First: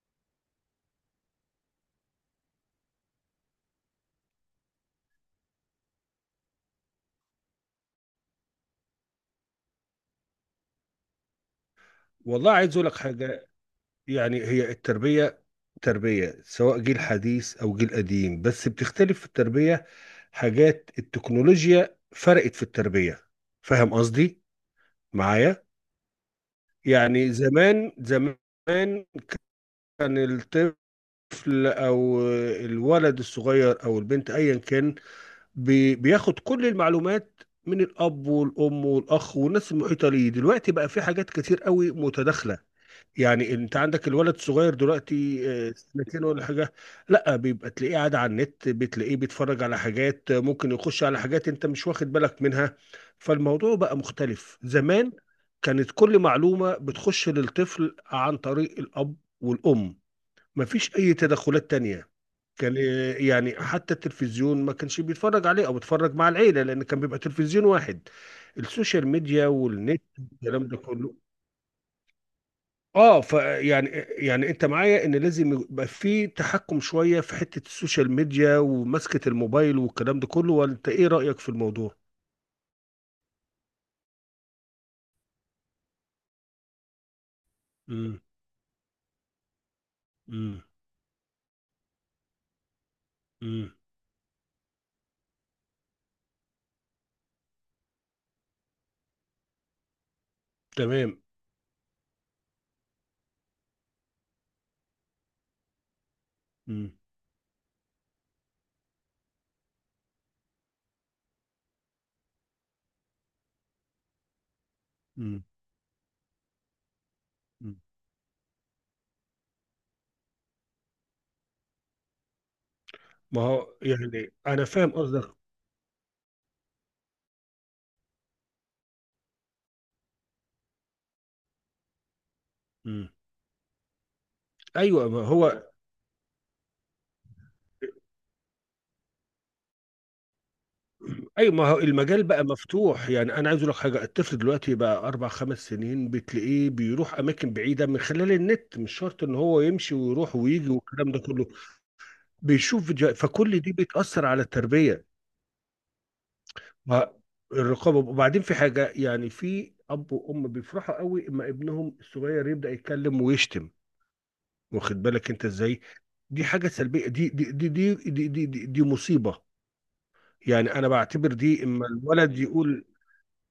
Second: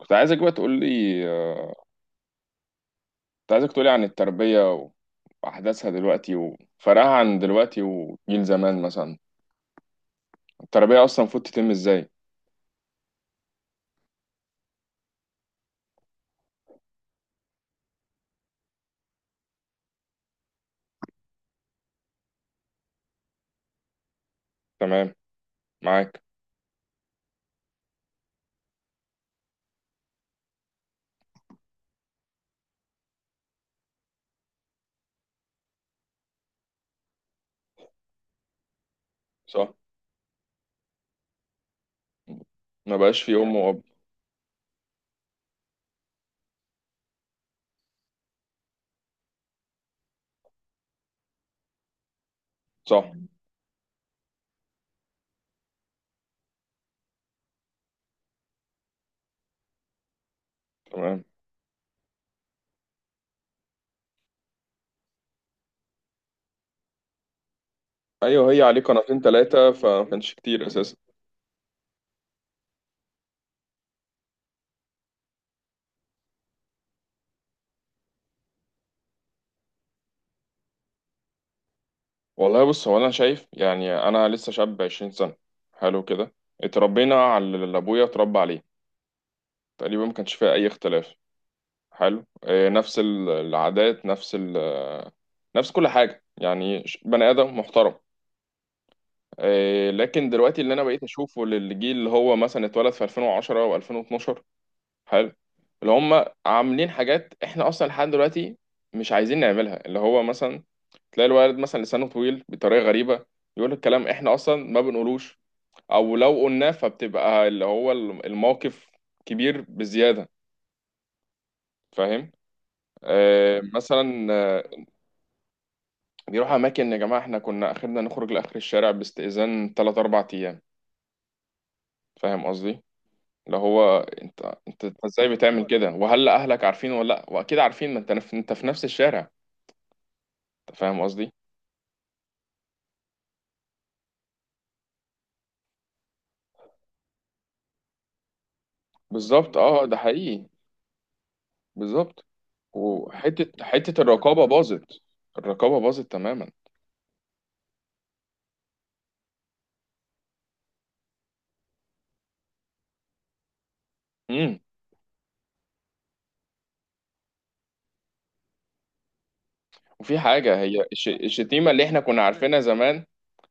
كنت عايزك بقى تقول لي، آه، كنت عايزك تقول لي عن التربية وأحداثها دلوقتي وفرقها عن دلوقتي وجيل زمان مثلا. التربية أصلا المفروض تتم إزاي؟ والله عايز اقول لك حاجه. يعني هي التربيه تربيه سواء جيل حديث او جيل قديم، بس بتختلف في التربيه. حاجات التكنولوجيا فرقت في التربيه. فاهم قصدي؟ تمام. معايا؟ معاك. يعني زمان زمان كان الطفل او الولد الصغير او البنت ايا كان بياخد كل المعلومات من الاب والام والاخ والناس صح. المحيطه ليه. دلوقتي بقى في حاجات كتير قوي متداخله. ما بقاش في يعني أم انت وأب. عندك الولد الصغير دلوقتي، سنتين ولا حاجه، لا بيبقى تلاقيه قاعد على النت، بتلاقيه بيتفرج على حاجات، ممكن يخش على حاجات انت مش واخد بالك منها. صح. فالموضوع بقى مختلف. زمان كانت كل معلومه بتخش للطفل عن طريق الاب والام، مفيش اي تمام. تدخلات تانية. كان، يعني حتى التلفزيون ما كانش بيتفرج عليه او بيتفرج مع العيله، لان كان بيبقى تلفزيون واحد. أيوه، هي عليه السوشيال قناتين ميديا تلاتة والنت فما كانش كتير الكلام ده أساسا. كله. اه، فيعني انت معايا ان لازم يبقى في تحكم شويه في حته السوشيال ميديا ومسكه الموبايل والكلام ده كله، وانت ايه رايك في الموضوع؟ والله بص، هو أنا شايف يعني أنا لسه شاب 20 سنة. حلو كده. اتربينا على اللي أبويا امم. اتربى عليه تقريبا، ما كانش فيها امم. أي اختلاف. حلو. نفس امم. العادات، نفس ال آه، نفس كل حاجة يعني، بني آدم محترم. لكن دلوقتي اللي أنا بقيت تمام. أشوفه للجيل اللي هو مثلا اتولد في 2010 و2012. حلو. اللي هم عاملين امم. حاجات إحنا أصلا لحد دلوقتي مش عايزين نعملها. اللي هو مثلا تلاقي الولد مثلا لسانه طويل بطريقة غريبة، يقول الكلام إحنا أصلا ما بنقولوش. امم. أو لو قلناه فبتبقى اللي أمم. هو الموقف كبير بزيادة. فاهم؟ ما هو مثلا، يعني انا فاهم قصدك. بيروحوا اماكن. يا جماعه، احنا كنا اخرنا نخرج لاخر الشارع باستئذان 3 4 ايام. فاهم قصدي؟ امم. اللي هو، انت ايوه ما ازاي هو. بتعمل كده؟ وهل اهلك عارفين ولا لا؟ واكيد عارفين، ما انت انت في نفس الشارع. انت فاهم قصدي؟ اي، ما هو المجال بقى مفتوح. يعني انا عايز اقول لك حاجه، الطفل دلوقتي بقى اربع خمس سنين بتلاقيه بيروح اماكن بعيده من خلال النت، مش شرط ان بالظبط، هو اه يمشي ده ويروح حقيقي. ويجي والكلام ده كله. بالظبط. بيشوف فيديوهات، وحته فكل دي حته بتأثر على الرقابه باظت. التربية. الرقابه باظت تماما. ما- الرقابة، وبعدين في حاجة، يعني في أب وأم بيفرحوا قوي اما ابنهم الصغير يبدأ يتكلم ويشتم. امم. واخد بالك أنت إزاي؟ دي حاجة سلبية. دي مصيبة. وفي حاجه يعني هي أنا بعتبر دي الشتيمه اللي اما احنا كنا الولد عارفينها يقول، زمان.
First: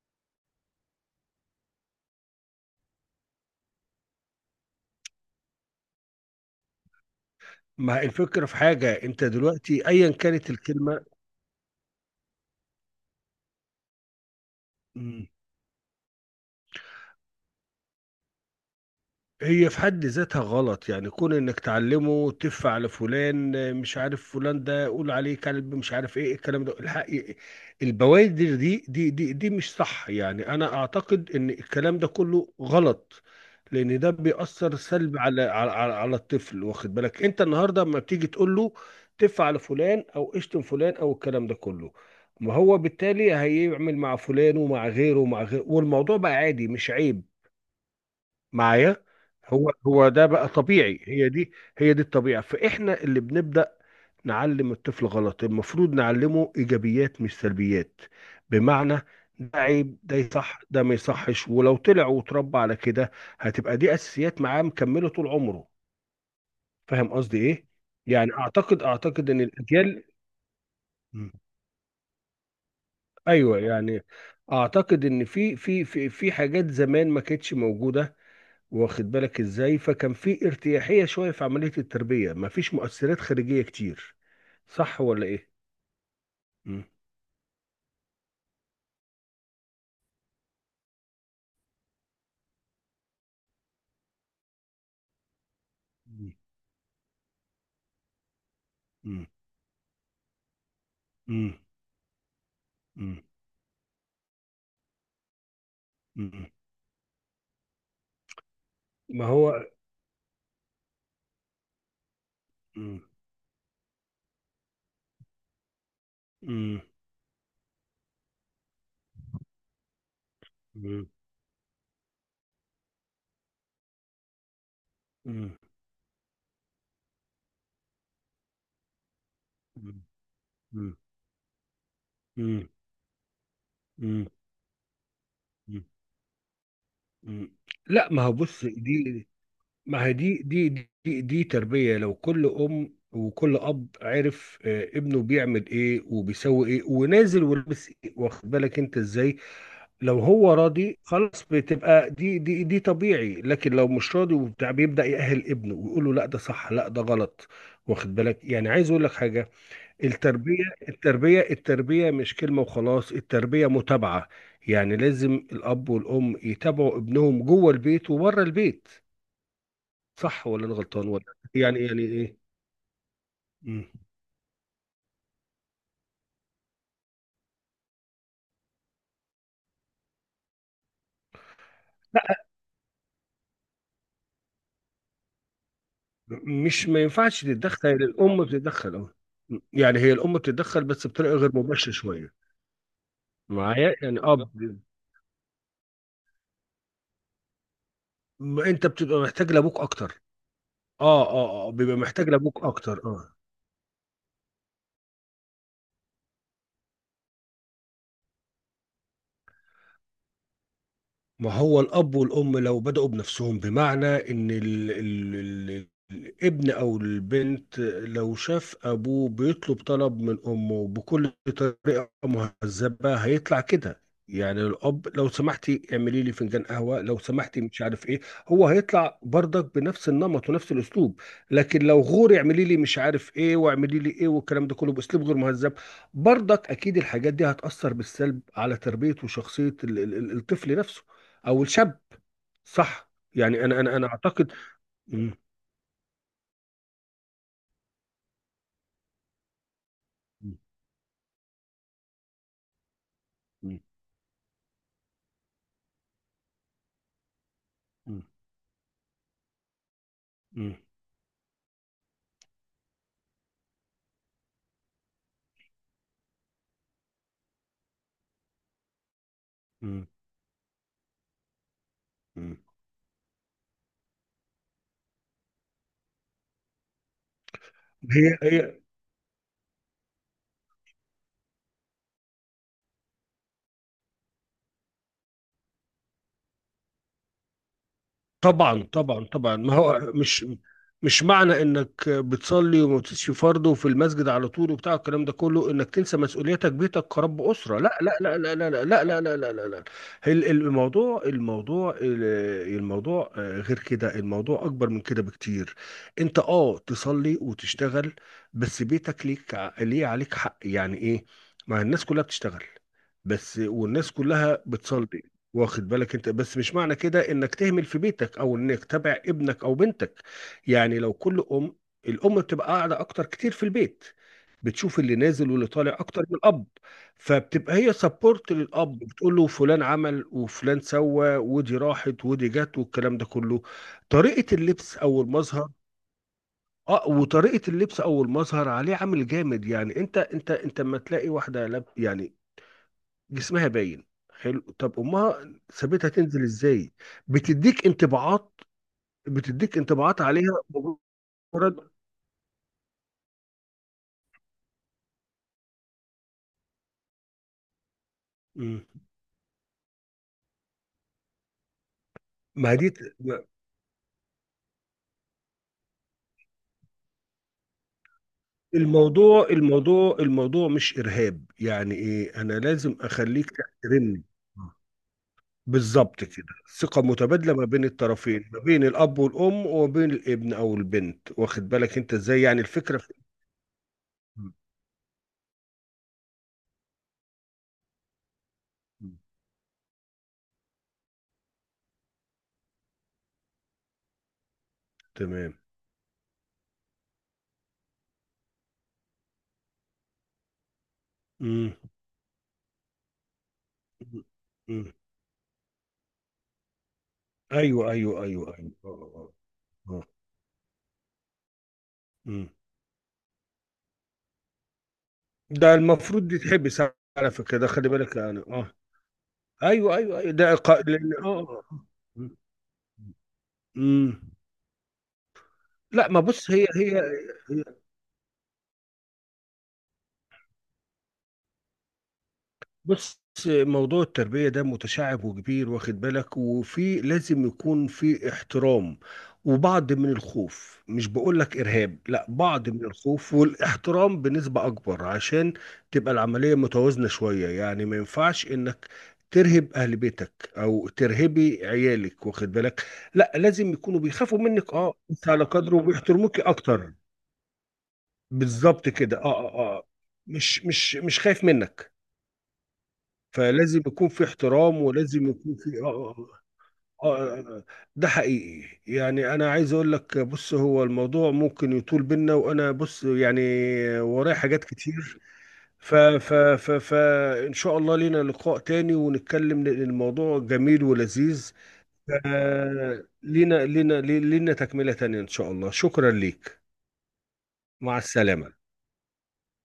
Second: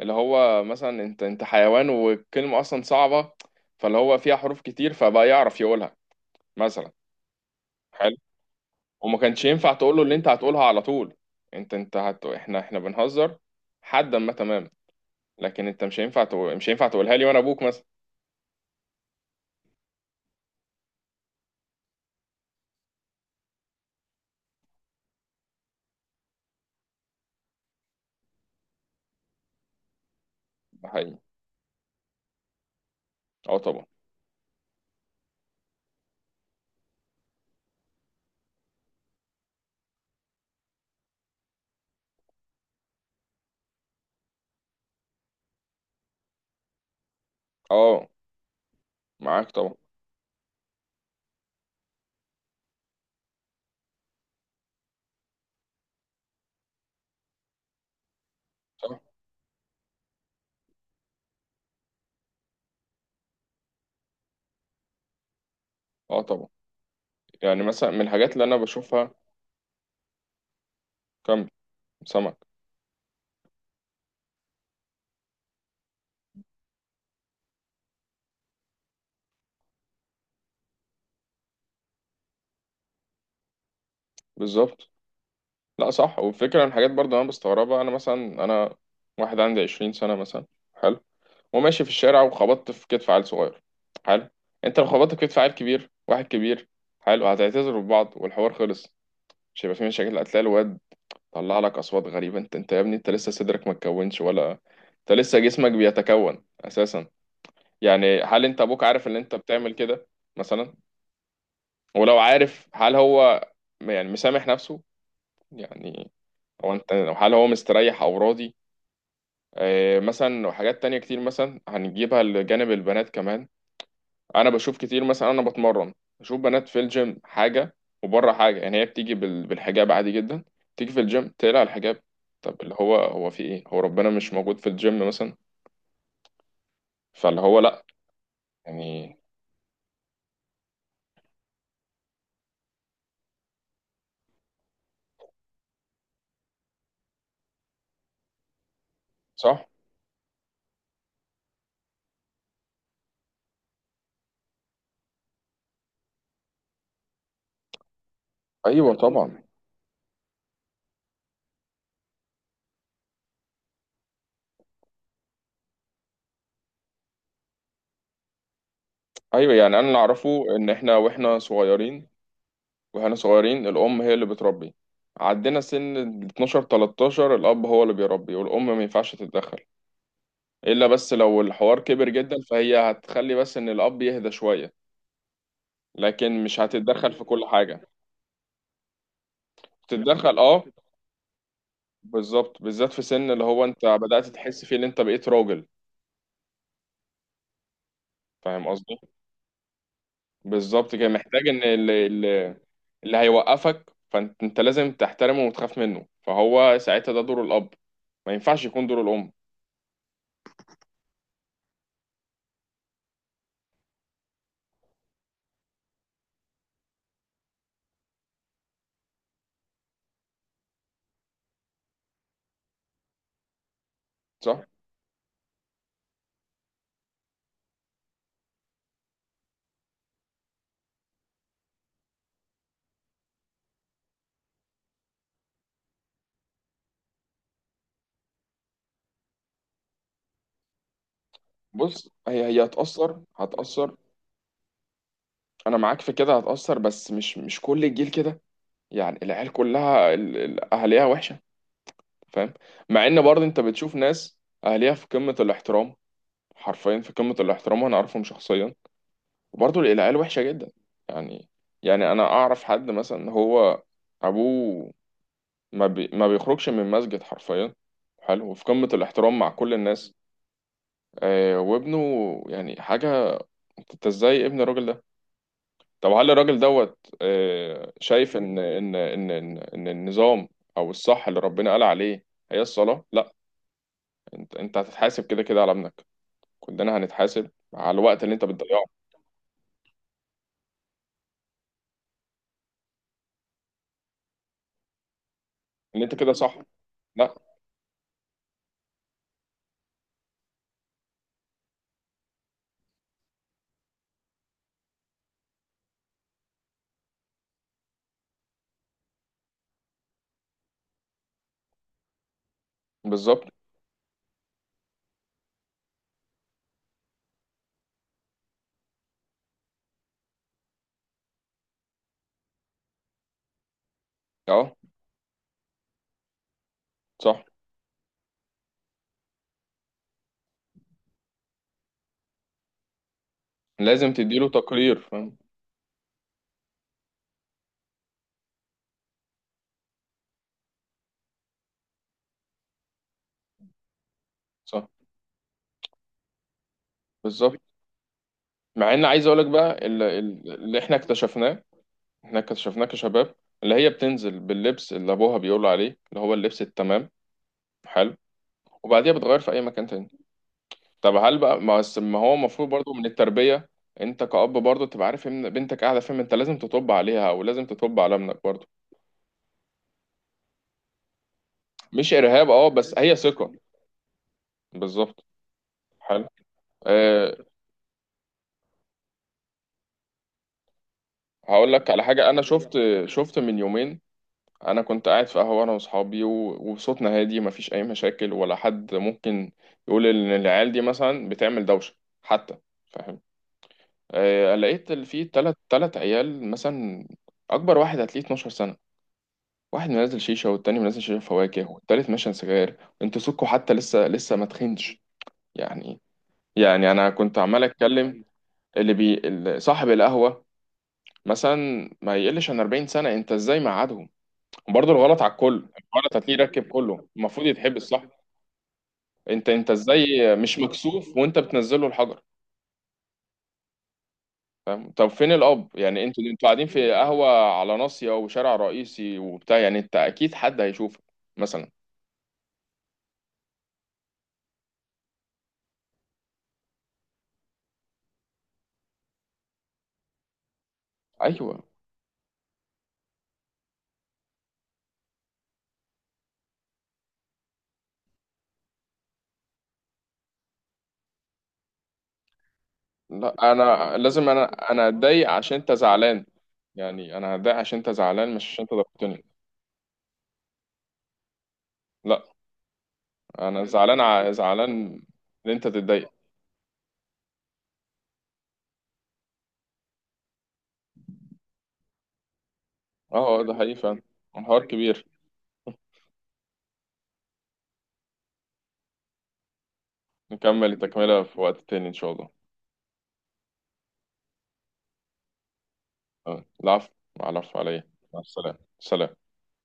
اللي هو مثلا، انت حيوان، والكلمه اصلا صعبه، فاللي هو فيها حروف كتير فبقى يعرف يقولها مثلا. ما الفكرة في حاجة، وما أنت كانش ينفع دلوقتي تقول له أيا اللي انت كانت هتقولها على الكلمة طول. انت احنا بنهزر. حدا ما، تمام. لكن انت مش هينفع تقولها لي وانا ابوك مثلا. هي في حد ذاتها غلط. يعني كون انك تعلمه تف على فلان، مش عارف فلان ده قول عليه كلب، مش عارف ايه الكلام ده، الحق البوادر دي مش صح. يعني انا ده حقيقي، اعتقد ان الكلام ده كله غلط، اه طبعا. لان ده بيأثر سلب على الطفل. واخد بالك انت؟ النهارده لما بتيجي تقول له تف على فلان او اشتم فلان او الكلام ده كله، ما هو بالتالي هيعمل مع فلان ومع غيره ومع غيره، والموضوع بقى عادي مش عيب. اه. معايا؟ معاك هو طبعا. هو ده بقى طبيعي، هي دي الطبيعة، فإحنا اللي بنبدأ نعلم الطفل غلط. المفروض نعلمه إيجابيات مش سلبيات. بمعنى صح. ده عيب، ده يصح، ده ما يصحش. ولو طلع وتربى على كده هتبقى دي أساسيات معاه مكملة طول عمره. اه طبعا. فاهم قصدي يعني إيه؟ مثلا من الحاجات يعني اللي انا أعتقد بشوفها، أعتقد إن الأجيال. مم. كم سمك. أيوه يعني أعتقد إن في حاجات زمان ما كانتش موجودة. واخد بالك ازاي؟ فكان في ارتياحية شوية في عملية التربية، مفيش مؤثرات خارجية كتير. بالظبط. صح ولا ايه؟ لا صح، والفكره من مم. الحاجات برضه انا بستغربها. انا مثلا، انا واحد عندي 20 سنه مثلا. حلو. وماشي في الشارع وخبطت في كتف عيل صغير. حلو. انت لو خبطت في كتف عيل كبير، واحد مم. كبير. حلو. هتعتذروا ببعض والحوار خلص. مم. مش هيبقى في مشاكل. هتلاقي الواد مم. طلع لك اصوات غريبه، انت يا ابني، انت مم. لسه صدرك ما اتكونش، ولا انت لسه جسمك بيتكون مم. اساسا. يعني هل انت ابوك عارف ان ما انت هو. بتعمل كده مثلا؟ ولو عارف هل مم. هو مسامح نفسه؟ يعني هو، مم. انت، هل هو مستريح او راضي؟ آه مثلا، وحاجات تانية مم. كتير مثلا هنجيبها لجانب البنات كمان. انا بشوف كتير. مثلا انا مم. بتمرن، بشوف بنات في الجيم حاجه وبره حاجه. يعني هي بتيجي بالحجاب مم. عادي جدا، تيجي في الجيم تقلع الحجاب. طب مم. اللي هو هو في ايه؟ هو ربنا مم. مش موجود في الجيم مثلا؟ مم. فاللي مم. هو لا. لا، ما هو بص، يعني دي ما هي دي دي دي تربية. لو كل أم وكل أب عرف، ابنه بيعمل إيه وبيسوي إيه ونازل ولابس إيه، واخد بالك أنت إزاي؟ صح. لو هو راضي خلاص بتبقى دي طبيعي، لكن لو مش راضي وبتاع بيبدأ يأهل ابنه ويقول له لا ده صح لا ده غلط. واخد بالك؟ يعني عايز ايوه اقول لك طبعا. حاجة، التربية التربية مش كلمة وخلاص، التربية متابعة. يعني لازم الأب والأم يتابعوا ابنهم جوه البيت وبره البيت. ايوه. يعني انا اللي اعرفه صح ولا ان انا احنا غلطان ولا؟ واحنا يعني يعني صغيرين، ايه؟ واحنا صغيرين مم. الام هي اللي بتربي. عدينا سن ال 12 13، الاب هو اللي بيربي والام ما ينفعش تتدخل، الا بس لو الحوار كبر جدا فهي هتخلي بس ان الاب يهدى شويه، لكن مش مش، ما هتتدخل في ينفعش كل حاجة. تتدخل؟ يعني الأم بتتدخل، اه، يعني هي الأم تتدخل اه. بتتدخل بس بطريقة غير مباشرة شوية. بالظبط، بالذات في سن اللي هو انت معايا؟ يعني بدأت اه، تحس فيه ان انت بقيت راجل. ما فاهم انت قصدي؟ بتبقى محتاج لابوك اكتر. بالظبط كده. اه محتاج ان اه اه بيبقى محتاج لابوك اكتر اللي اه. هيوقفك، فانت لازم تحترمه وتخاف منه. فهو ساعتها ده دور الأب، ما ينفعش يكون دور الأم. ما هو الأب والأم لو بدأوا بنفسهم بمعنى إن ال ال ال الابن أو البنت لو شاف أبوه بيطلب طلب من أمه بكل طريقة مهذبة هيطلع كده. يعني صح. الأب لو سمحتي اعملي لي فنجان قهوة، لو سمحتي مش عارف إيه، هو هيطلع برضك بنفس النمط ونفس الأسلوب. لكن لو غوري اعملي لي مش عارف إيه واعملي لي إيه والكلام ده كله بأسلوب غير مهذب، برضك أكيد الحاجات دي هتأثر بالسلب على تربية وشخصية الطفل نفسه او الشاب. بص، هي صح؟ هتأثر يعني انا هتأثر انا انا اعتقد. مم. انا معاك في كده، هتأثر، بس مش كل الجيل كده. يعني العيال كلها مم. اهاليها وحشة؟ فاهم؟ مع ان برضه انت بتشوف ناس اهاليها في قمة الاحترام، حرفيا في قمة الاحترام، وانا مم. اعرفهم شخصيا، وبرضه العيال وحشة جدا. مم. يعني، انا اعرف حد مثلا، هو ابوه ما بيخرجش من مسجد حرفيا. حلو، وفي قمة الاحترام مع كل مم. الناس. آه وابنه مم. يعني حاجة، انت ازاي ابن الراجل ده؟ طب هل الراجل دوت، آه هي شايف ان هي. النظام او الصح اللي ربنا قال عليه هي الصلاة؟ لا، انت هتتحاسب كده كده على ابنك. كلنا هنتحاسب على الوقت اللي انت طبعا بتضيعه. طبعا طبعا. ما هو مش، مش معنى انك بتصلي وما بتسيش فرض وفي المسجد على طول وبتاع الكلام ده كله انك اللي انت تنسى كده صح. مسؤوليتك بيتك لا. كرب اسره. لا لا لا لا لا لا لا لا لا لا لا لا. الموضوع الموضوع الموضوع، غير كده، الموضوع اكبر من كده بكتير. انت اه تصلي وتشتغل، بس بيتك ليك ليه عليك حق. يعني ايه؟ ما الناس كلها بتشتغل بالظبط. بس والناس كلها بتصلي. واخد بالك انت؟ بس مش معنى كده انك تهمل في بيتك، او انك تبع ابنك او بنتك. يعني لو كل ام، الام بتبقى قاعده اكتر كتير في البيت، اه بتشوف اللي نازل واللي طالع اكتر من الاب، صح. فبتبقى هي سبورت للاب بتقول له فلان عمل وفلان سوى ودي راحت ودي جت والكلام ده كله. لازم تديله طريقه اللبس تقرير، او فاهم؟ المظهر، اه وطريقه اللبس او المظهر عليه عامل جامد. يعني انت انت انت لما تلاقي واحده لاب، يعني جسمها باين، حلو صح. طب امها سابتها تنزل ازاي؟ بالظبط. بتديك انطباعات. مع ان عايز اقولك بتديك بقى انطباعات عليها اللي احنا اكتشفناه، مجرد. احنا اكتشفناه كشباب، اللي هي بتنزل باللبس اللي ابوها بيقول عليه، اللي هو اللبس التمام. حلو. مم. وبعديها بتغير في اي مكان تاني. طب هل بقى ما هو المفروض ما دي. برضو من ما- التربية، انت كأب برضو تبقى عارف ان بنتك قاعدة فين؟ انت لازم تطب عليها، او لازم تطب على ابنك برضو. الموضوع الموضوع الموضوع مش ارهاب، يعني مش ايه ارهاب، انا اه، بس لازم هي اخليك ثقة. تحترمني. بالظبط. بالظبط حلو. كده. ثقة أه، متبادلة ما بين الطرفين، ما بين الأب والأم وما بين الابن أو البنت. واخد هقول لك بالك على أنت حاجة. إزاي؟ انا يعني شفت، الفكرة في. شفت من يومين، مم. انا كنت قاعد في قهوه انا واصحابي، وصوتنا هادي مفيش اي مشاكل، ولا حد مم. ممكن يقول ان العيال دي مثلا بتعمل دوشه حتى. فاهم؟ آه، لقيت في تمام. تلات عيال مثلا، اكبر واحد هتلاقيه 12 سنه، واحد منزل شيشه، والتاني منزل شيشه فواكه، مم. والتالت ماشي سجاير. انتوا سكوا حتى، لسه مم. ما مم. تخنش. يعني. يعني انا كنت عمال أيوه أيوه اتكلم أيوه أيوه، آه، اللي آه. صاحب آه. آه. القهوه مثلا، ما مم. يقلش عن 40 سنه. انت ازاي مقعدهم؟ وبرضه الغلط على الكل، ده الغلط المفروض هتلاقيه راكب يتحبس. كله على المفروض فكرة ده يتحبس، خلي صح؟ بالك يعني، اه. انت ايوه ايوه ايوه، ازاي ده مش إلقاء، لان مكسوف اه. وانت آه. بتنزله الحجر؟ مم. فاهم؟ طب فين الاب يعني؟ لا ما انتوا بص، قاعدين هي في هي. قهوه على ناصيه وشارع رئيسي وبتاع، يعني انت اكيد حد هيشوفك مثلا. بص، موضوع التربية ده متشعب وكبير، واخد بالك؟ وفي لازم يكون في احترام وبعض من الخوف. مش بقول لك ايوه، إرهاب، لا، بعض من الخوف والاحترام بنسبة أكبر عشان تبقى العملية متوازنة شوية. يعني ما ينفعش إنك ترهب أهل بيتك أو ترهبي عيالك، واخد بالك؟ لا، لا لازم انا يكونوا لازم، بيخافوا انا منك، انا أه، أنت اتضايق على عشان انت قدر، زعلان. وبيحترموك أكتر. يعني انا هتضايق عشان انت زعلان، مش عشان انت بالظبط كده، أه ضربتني. أه أه. مش خايف منك، لا، انا فلازم زعلان، يكون في زعلان احترام ولازم ان يكون انت في تتضايق. آه آه آه. ده حقيقي. يعني انا عايز اقول لك، بص هو الموضوع ممكن يطول بينا، وانا بص، اه، يعني اه، ده حقيقي فعلا. ورايا حاجات الحوار كبير. كتير. ف ف ف ف ان شاء الله لينا لقاء تاني ونتكلم، لأن الموضوع نكمل جميل التكمله في ولذيذ. وقت تاني ان شاء الله. لينا تكملة تانية ان شاء الله. شكرا اه، ليك. العفو. العفو عليا. مع مع السلامة. السلامه. سلام.